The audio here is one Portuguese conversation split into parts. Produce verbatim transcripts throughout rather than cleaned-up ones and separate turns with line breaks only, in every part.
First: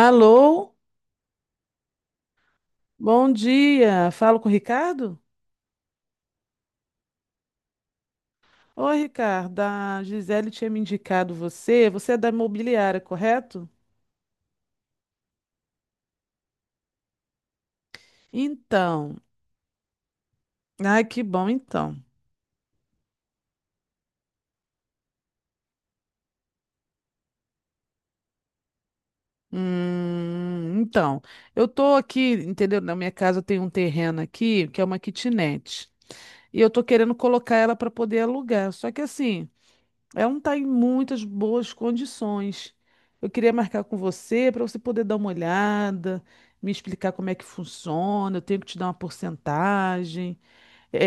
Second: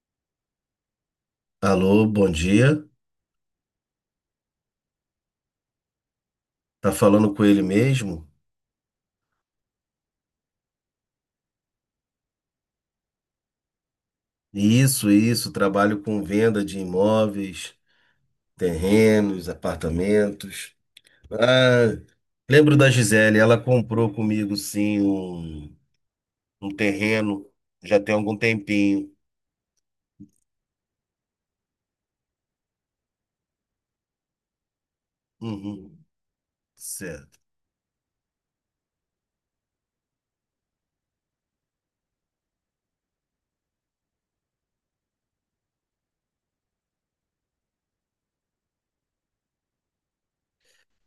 Alô,
Alô, bom dia.
bom dia. Falo com o Ricardo?
Tá falando com ele mesmo?
Oi, Ricardo. A Gisele tinha me indicado você. Você é da imobiliária, correto?
Isso, isso. Trabalho com venda de imóveis,
Então,
terrenos, apartamentos.
ai, que bom,
Ah,
então.
lembro da Gisele. Ela comprou comigo, sim, um, um terreno já tem algum tempinho.
Hum, então, eu tô aqui, entendeu? Na minha casa tem um terreno aqui, que é uma kitnet.
Uhum,
E eu tô querendo
certo.
colocar ela para poder alugar. Só que assim, é um tá em muitas boas condições. Eu queria marcar com você para você poder dar uma olhada, me explicar como é que funciona. Eu tenho que te dar uma porcentagem.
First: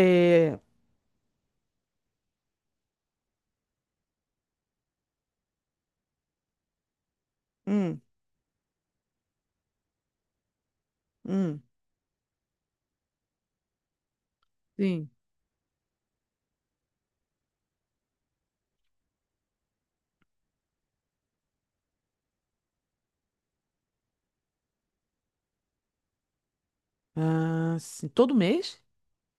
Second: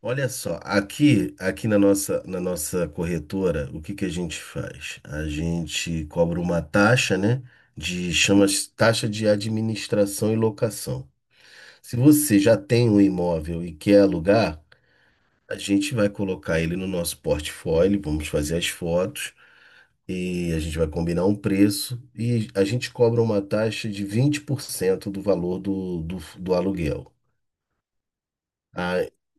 Olha só, aqui, aqui na nossa, na nossa corretora, o que que a gente faz? A gente cobra uma taxa, né?
hum,
De chama taxa de administração e locação.
hum,
Se você já tem um imóvel e quer alugar,
sim.
a gente vai colocar ele no nosso portfólio, vamos fazer as fotos e a gente vai combinar um preço e a gente cobra uma taxa de vinte por cento do valor do, do, do aluguel.
Ah, sim. Todo mês?
Ah,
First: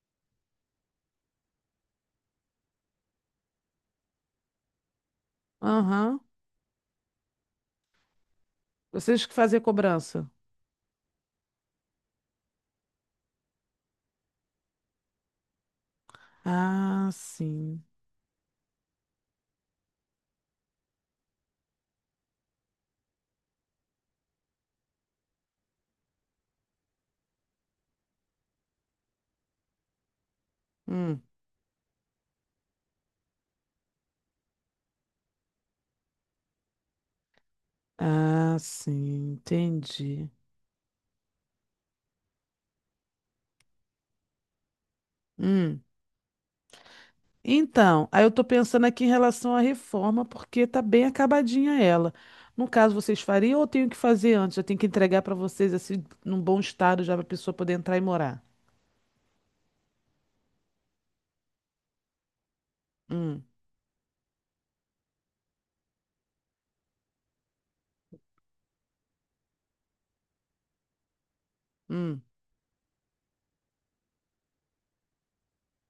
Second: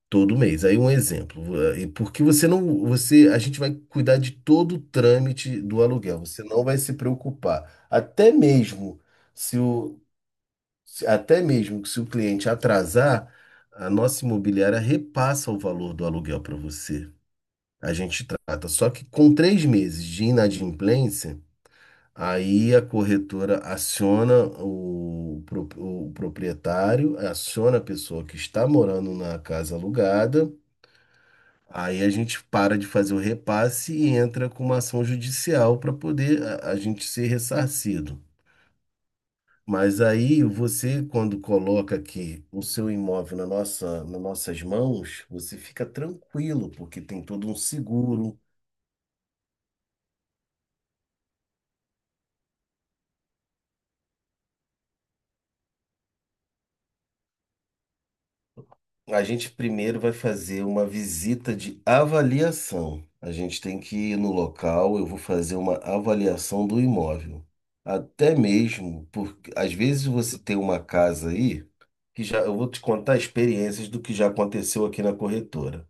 todo mês. Aí um exemplo, eh, e porque você não, você, a gente vai cuidar de todo o trâmite do
Aham.
aluguel. Você não vai se preocupar. Até mesmo
Vocês que fazem
se
a
o,
cobrança.
se- até mesmo que se o cliente atrasar, a nossa imobiliária repassa o valor do aluguel para você.
Ah, sim.
A gente trata. Só que com três meses de inadimplência, aí a corretora aciona o, pro- o proprietário, aciona a pessoa que está morando na casa alugada.
Hum.
Aí a gente para de fazer o repasse e entra com uma ação judicial para poder a, a gente ser ressarcido.
Ah, sim.
Mas
Entendi.
aí você, quando coloca aqui o seu imóvel na nossa, nas nossas mãos, você
Hum.
fica tranquilo, porque tem todo um
Então, aí eu
seguro.
estou pensando aqui em relação à reforma, porque tá bem acabadinha ela. No caso, vocês fariam ou eu tenho que fazer antes? Eu tenho que entregar para vocês assim, num bom estado já para a pessoa poder entrar e morar.
A gente primeiro vai fazer uma visita de avaliação. A
Hum,
gente tem que ir no local, eu vou fazer uma avaliação do imóvel. Até mesmo, porque às vezes você tem uma casa aí,
hum,
que já, eu vou te contar experiências do que já aconteceu aqui na corretora.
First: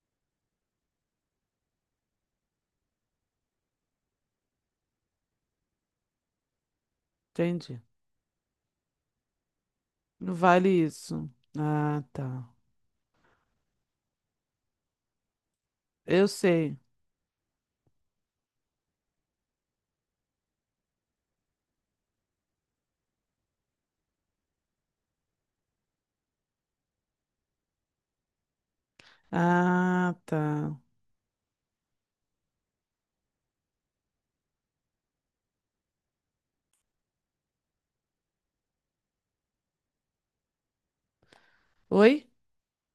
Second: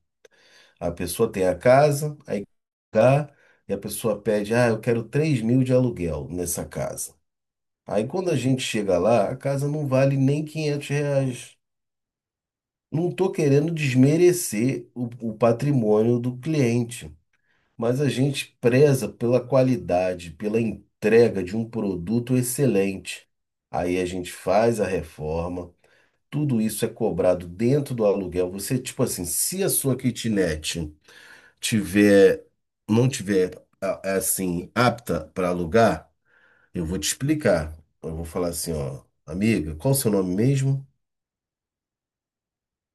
A pessoa tem a casa, aí cá, e a pessoa pede, ah, eu quero três mil de aluguel nessa casa.
entendi.
Aí quando a gente chega lá, a casa não vale
Não
nem
vale
quinhentos
isso.
reais.
Ah, tá.
Não estou querendo desmerecer o, o patrimônio
Eu
do
sei.
cliente, mas a gente preza pela qualidade, pela entrega de um produto excelente. Aí a gente faz a reforma, tudo isso é cobrado dentro do aluguel. Você, tipo assim, se a sua
Ah, tá.
kitnet tiver, não tiver a- é assim apta para alugar, eu vou te explicar. Eu vou falar assim, ó, amiga, qual o seu nome mesmo?
Oi?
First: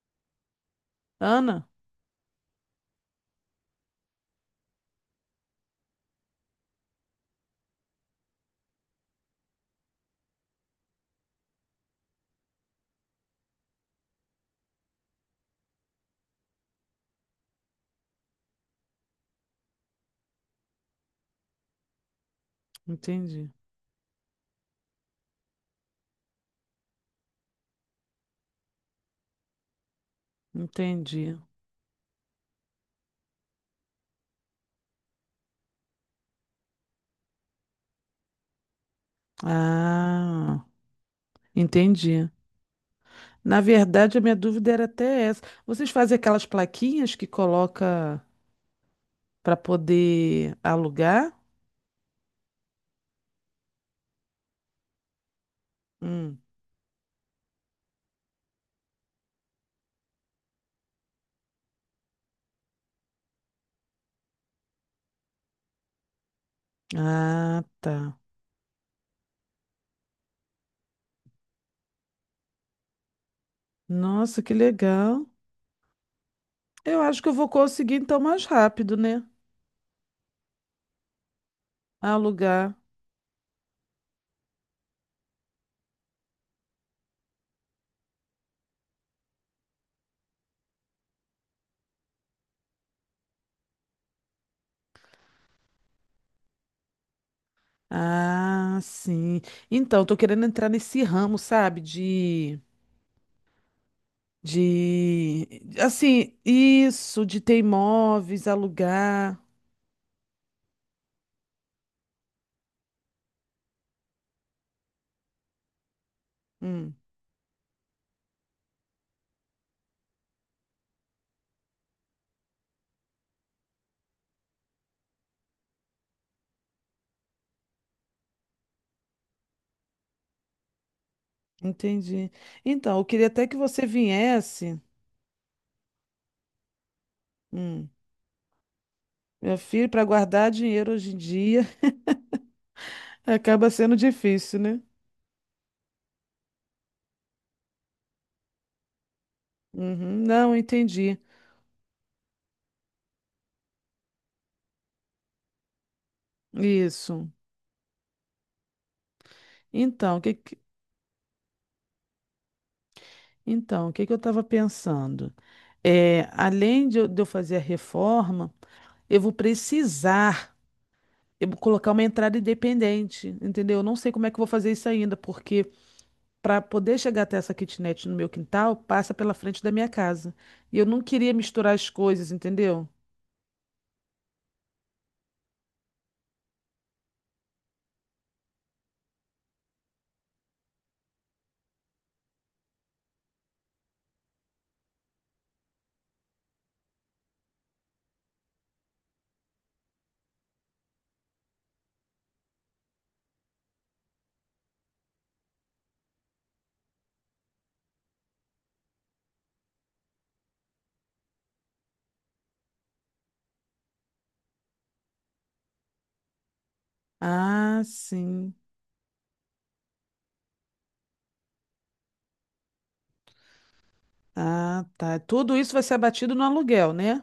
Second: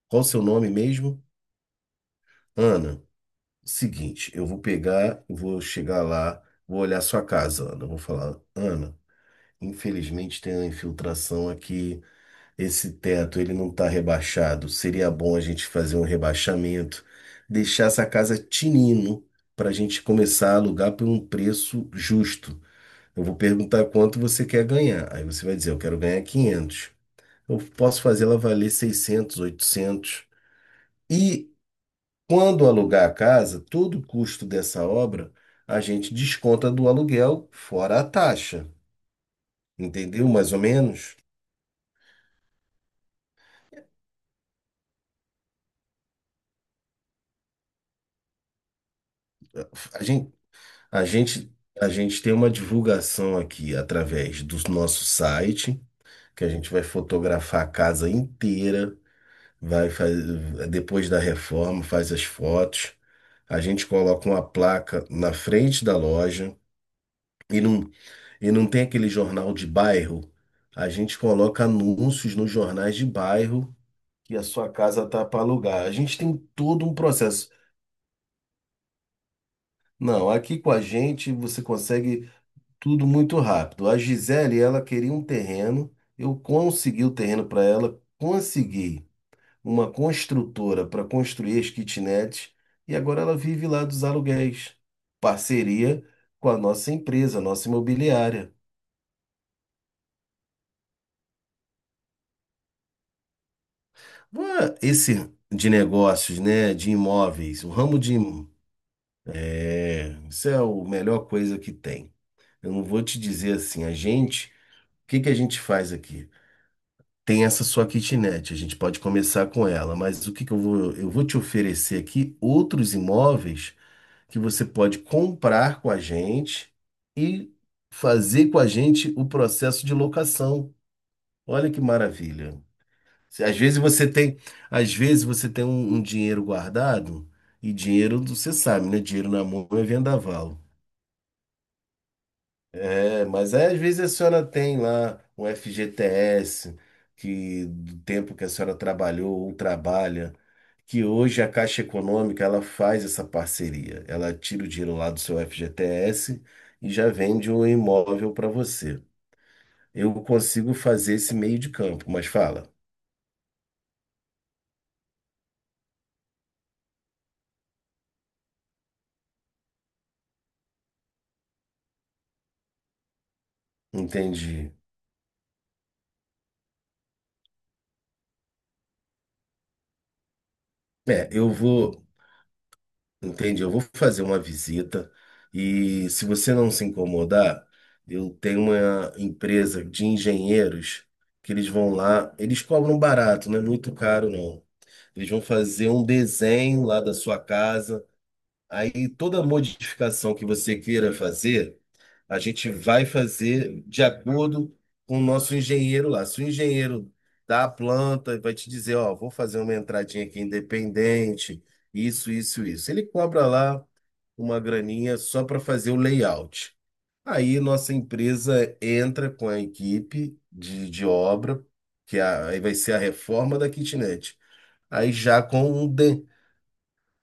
Qual o seu nome mesmo?
Ana?
Ana, seguinte, eu vou pegar, vou chegar lá, vou olhar sua casa, Ana. Eu Vou falar, Ana, infelizmente tem uma infiltração aqui. Esse teto, ele não está rebaixado. Seria bom a gente fazer um rebaixamento, deixar essa casa tinino para a gente começar a alugar por um preço justo. Eu vou
Entendi.
perguntar quanto você quer ganhar. Aí você vai dizer, eu quero ganhar quinhentos. Eu posso fazer ela valer seiscentos, oitocentos.
Entendi.
E quando alugar a casa, todo o custo dessa obra a gente desconta do aluguel fora a taxa. Entendeu? Mais ou
Ah,
menos.
entendi. Na verdade, a minha dúvida era até essa. Vocês fazem aquelas plaquinhas que coloca para
A gente,
poder
a
alugar?
gente, a gente tem uma divulgação aqui através do nosso site,
Hum.
que a gente vai fotografar a casa inteira. Vai faz, depois da reforma, faz as fotos. A gente coloca uma placa na frente da loja e
Ah,
não,
tá.
e não tem aquele jornal de bairro. A gente coloca anúncios nos jornais de bairro que
Nossa,
a
que
sua casa tá
legal.
para alugar. A gente tem todo um
Eu acho que eu vou
processo.
conseguir então mais rápido, né?
Não, aqui com a gente você consegue
Alugar.
tudo muito rápido. A Gisele, ela queria um terreno, eu consegui o terreno para ela, consegui. uma construtora para construir as kitnets e agora ela vive lá dos aluguéis. Parceria com a nossa empresa, a nossa imobiliária.
Ah, sim. Então, tô querendo entrar nesse ramo, sabe? De,
Ué, Esse
de,
de
assim,
negócios, né, de
isso, de ter
imóveis, o ramo de
imóveis,
im-
alugar.
é, isso é a melhor coisa que tem. Eu não vou te dizer assim, a gente, o que que a gente faz aqui?
Hum,
Tem essa sua kitnet, a gente pode começar com ela, mas o que que eu vou, eu vou te oferecer aqui outros imóveis que você pode comprar com a gente e fazer com a gente o processo de locação. Olha que
entendi.
maravilha.
Então, eu queria
Se-
até que
Às vezes
você
você tem,
viesse.
às vezes você tem um, um dinheiro guardado e
Hum,
dinheiro, você sabe, né? Dinheiro na
meu
mão é
filho, para guardar
vendaval.
dinheiro hoje em dia
É, mas aí,
acaba
às
sendo
vezes a senhora
difícil,
tem
né?
lá um F G T S que do tempo que a senhora trabalhou ou
Uhum,
trabalha,
não,
que
entendi.
hoje a Caixa Econômica ela faz essa parceria. Ela tira o dinheiro lá do seu F G T S e já
Isso.
vende um imóvel para você. Eu
Então, o que, que-
consigo fazer esse meio de campo, mas fala,
então, o que que eu estava pensando? É, além de eu, de eu fazer a reforma, eu vou precisar, eu vou colocar uma entrada independente, entendeu? Eu não sei como é que eu vou
entendi.
fazer isso ainda, porque para poder chegar até essa kitnet no meu quintal, passa pela frente da minha casa. E eu não
É,
queria
eu
misturar as
vou,
coisas, entendeu?
entendi, eu vou fazer uma visita e se você não se incomodar, eu tenho uma empresa de engenheiros que eles vão lá, eles cobram barato, não é muito caro não. Eles vão fazer um desenho lá da sua casa Aí toda modificação que você queira fazer, a gente vai fazer de acordo com o nosso engenheiro lá. Se o engenheiro da planta vai te dizer, ó, vou fazer uma entradinha aqui independente, isso, isso, isso. Ele cobra lá uma graninha só para fazer o layout. Aí
Ah,
nossa
sim.
empresa entra com a equipe de, de obra, que é a- aí vai ser a reforma da kitnet.
Ah,
Aí
tá.
já
Tudo
com
isso vai
um,
ser
de-
abatido no aluguel, né?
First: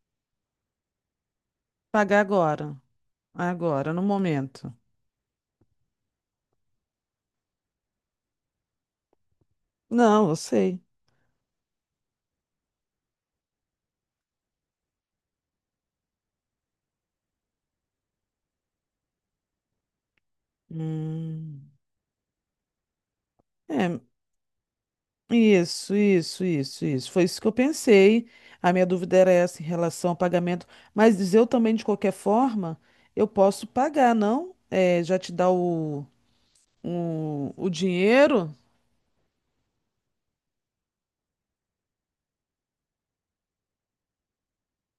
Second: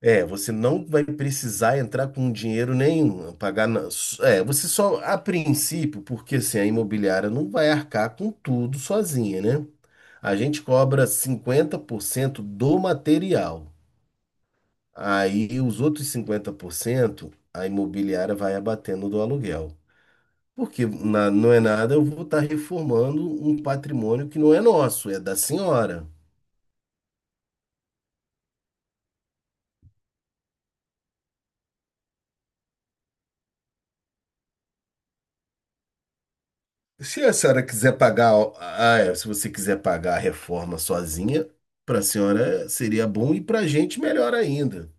é, você não vai precisar entrar
Pagar
com dinheiro
agora.
nenhum, pagar. na-
Agora, no
É, você
momento.
só, a princípio, porque assim, a imobiliária não vai arcar com tudo sozinha, né?
Não,
A
eu
gente
sei.
cobra cinquenta por cento do material. Aí os outros cinquenta por cento a imobiliária vai abatendo do aluguel. Porque na- não é
Hum.
nada, eu vou estar reformando um
É,
patrimônio que não é nosso, é da
isso,
senhora.
isso, isso, isso. Foi isso que eu pensei. A minha dúvida era essa em relação ao pagamento. Mas eu também, de qualquer forma, eu posso pagar, não? É, já te dá o,
Se a
o,
senhora
o
quiser pagar,
dinheiro?
ah, é, se você quiser pagar a reforma sozinha, para a senhora seria bom e para a gente melhor ainda.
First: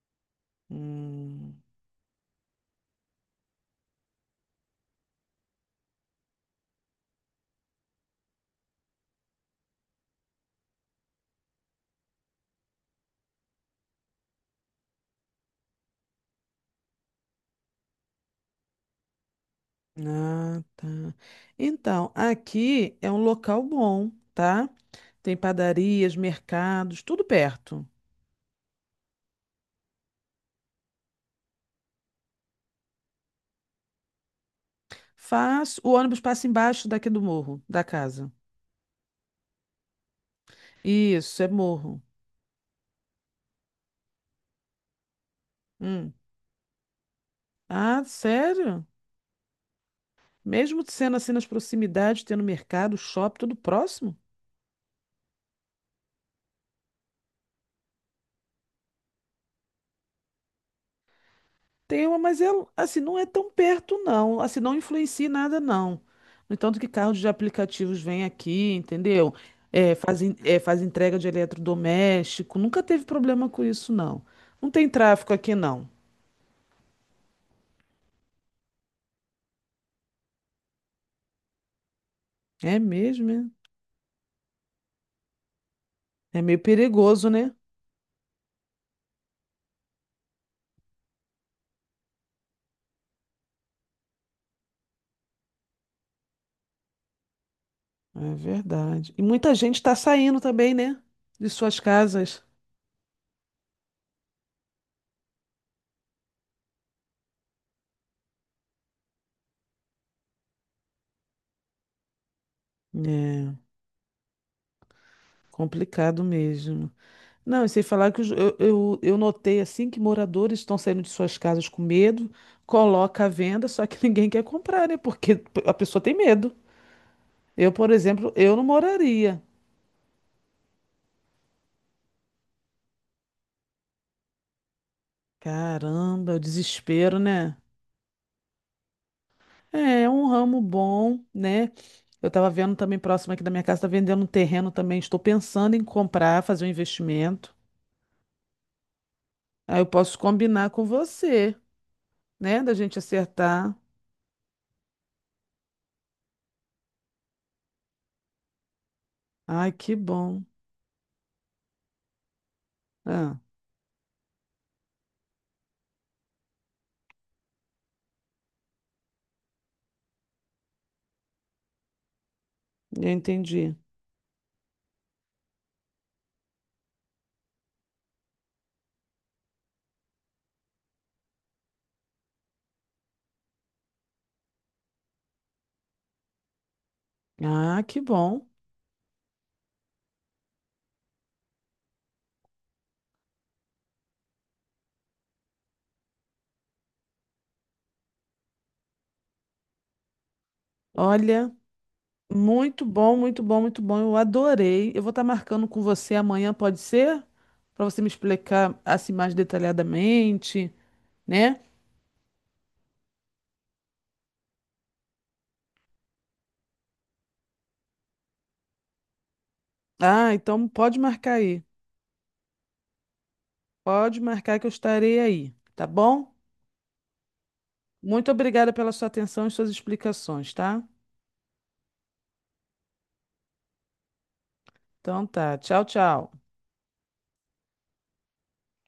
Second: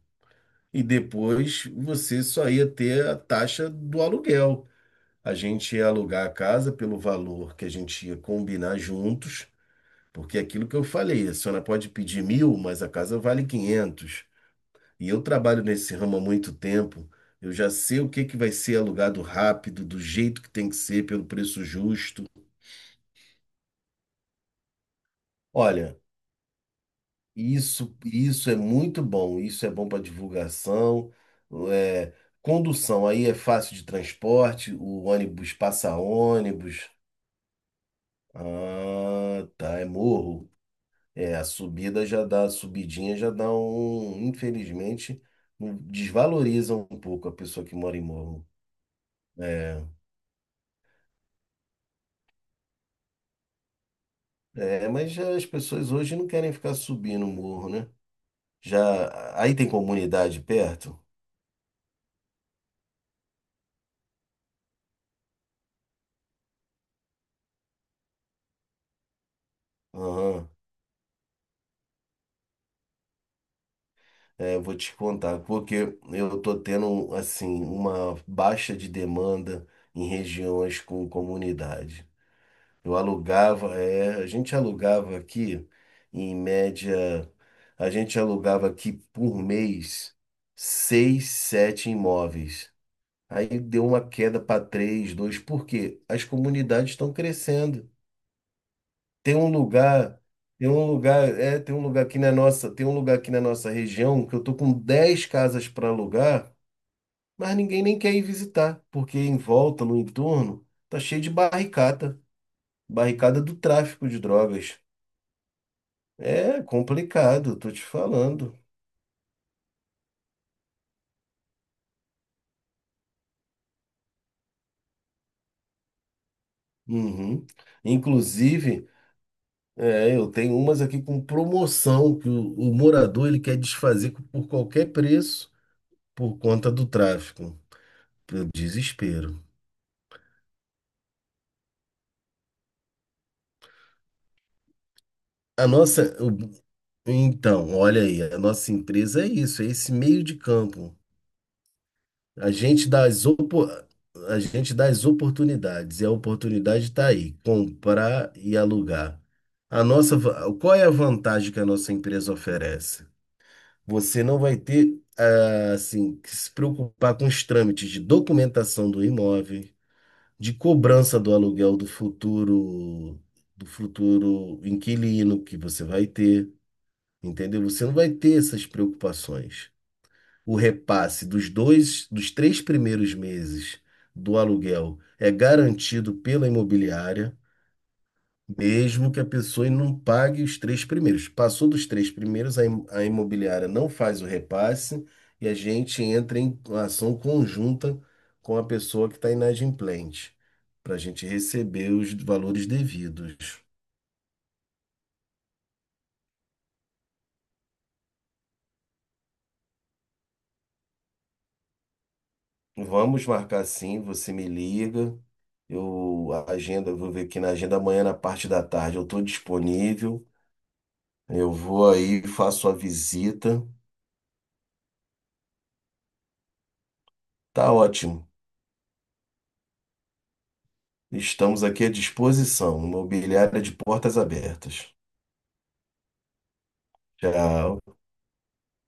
E
Hum,
depois você só ia ter a taxa do aluguel. A gente ia alugar a casa pelo valor que a gente ia combinar juntos, porque é aquilo que eu falei, a senhora pode pedir mil, mas a casa vale quinhentos. E eu trabalho nesse ramo há muito tempo, eu já sei o que que vai ser alugado rápido, do jeito que
ah,
tem que
tá.
ser, pelo preço
Então,
justo.
aqui é um local bom, tá? Tem
Olha,
padarias, mercados, tudo perto.
Isso, isso é muito bom, isso é bom para divulgação. é, condução aí é fácil de transporte, o ônibus
Faz, o
passa
ônibus passa embaixo
ônibus.
daqui do morro, da casa.
Ah, tá, é morro. É,
Isso,
a
é morro.
subida já dá, a subidinha já dá um, infelizmente, um-
Hum.
desvaloriza um pouco a pessoa que mora em
Ah,
morro.
sério?
É,
Mesmo sendo assim nas proximidades, tendo mercado, shopping, tudo próximo?
é, mas já as pessoas hoje não querem ficar subindo o morro, né? Já aí tem comunidade perto?
Tem uma, mas é, assim, não é tão perto, não. Assim, não influencia em nada, não. No entanto que carros de aplicativos vêm aqui, entendeu? É, fazem,
Aham.
é, faz entrega de eletrodoméstico. Nunca teve problema com isso, não.
É, eu
Não
vou
tem
te
tráfico
contar,
aqui, não.
porque eu tô tendo, assim, uma baixa de demanda em regiões com comunidade.
É
Eu
mesmo, é?
alugava, é, a gente alugava aqui, em
É meio perigoso,
média,
né?
a gente alugava aqui por mês seis, sete imóveis. Aí deu uma queda para três, dois, porque as comunidades estão crescendo.
É verdade. E
Tem um
muita gente está
lugar,
saindo
tem
também,
um
né?
lugar,
De
é, tem
suas
um lugar aqui na
casas.
nossa, tem um lugar aqui na nossa região que eu tô com dez casas para alugar, mas ninguém nem quer ir visitar, porque em volta, no entorno, tá cheio de barricada, barricada do
É
tráfico de drogas.
complicado
É
mesmo.
complicado,
Não, e
tô
sem
te
falar que os- eu,
falando.
eu, eu notei assim que moradores estão saindo de suas casas com medo, coloca à venda, só que ninguém quer comprar, né? Porque a pessoa tem medo.
Uhum.
Eu, por exemplo, eu não
Inclusive,
moraria.
é, eu tenho umas aqui com promoção que o, o morador ele quer desfazer por qualquer preço
Caramba,
por
o
conta do
desespero, né?
tráfico. Eu desespero.
É, é um ramo bom, né? Eu tava vendo também próximo aqui da minha casa, tá vendendo um terreno também. Estou
A
pensando em
nossa,
comprar, fazer um investimento.
Então, olha aí, a nossa empresa é isso, é
Aí eu
esse
posso
meio de
combinar com
campo.
você,
A
né? Da
gente
gente
dá as, opo-
acertar.
a gente dá as oportunidades, e a oportunidade está aí, comprar e alugar.
Ai,
A
que
nossa,
bom.
va- qual é a vantagem que a nossa empresa oferece?
Ah,
Você não vai ter, ah, assim, que se preocupar com os trâmites de documentação do imóvel, de cobrança do aluguel do
eu
futuro, do
entendi.
futuro inquilino que você vai ter entendeu? Você não vai ter essas preocupações. O repasse dos dois, dos três primeiros meses do aluguel é garantido pela imobiliária,
Ah, que bom.
mesmo que a pessoa não pague os três primeiros. Passou dos três primeiros, a im- a imobiliária não faz o repasse e a gente entra em ação conjunta com a pessoa que está inadimplente, para a gente
Olha,
receber os valores
muito bom, muito bom,
devidos.
muito bom. Eu adorei. Eu vou estar marcando com você amanhã, pode ser? Para você me explicar assim mais detalhadamente, né?
Vamos marcar sim, você me liga. Eu a agenda, eu vou ver aqui na agenda amanhã na parte da tarde. Eu estou disponível.
Ah, então pode marcar
Eu
aí.
vou aí, faço a visita.
Pode marcar que eu estarei aí, tá bom?
Tá ótimo.
Muito obrigada pela sua atenção e suas explicações, tá?
Estamos aqui à disposição. Imobiliária de portas abertas.
Então tá. Tchau, tchau.
Tchau.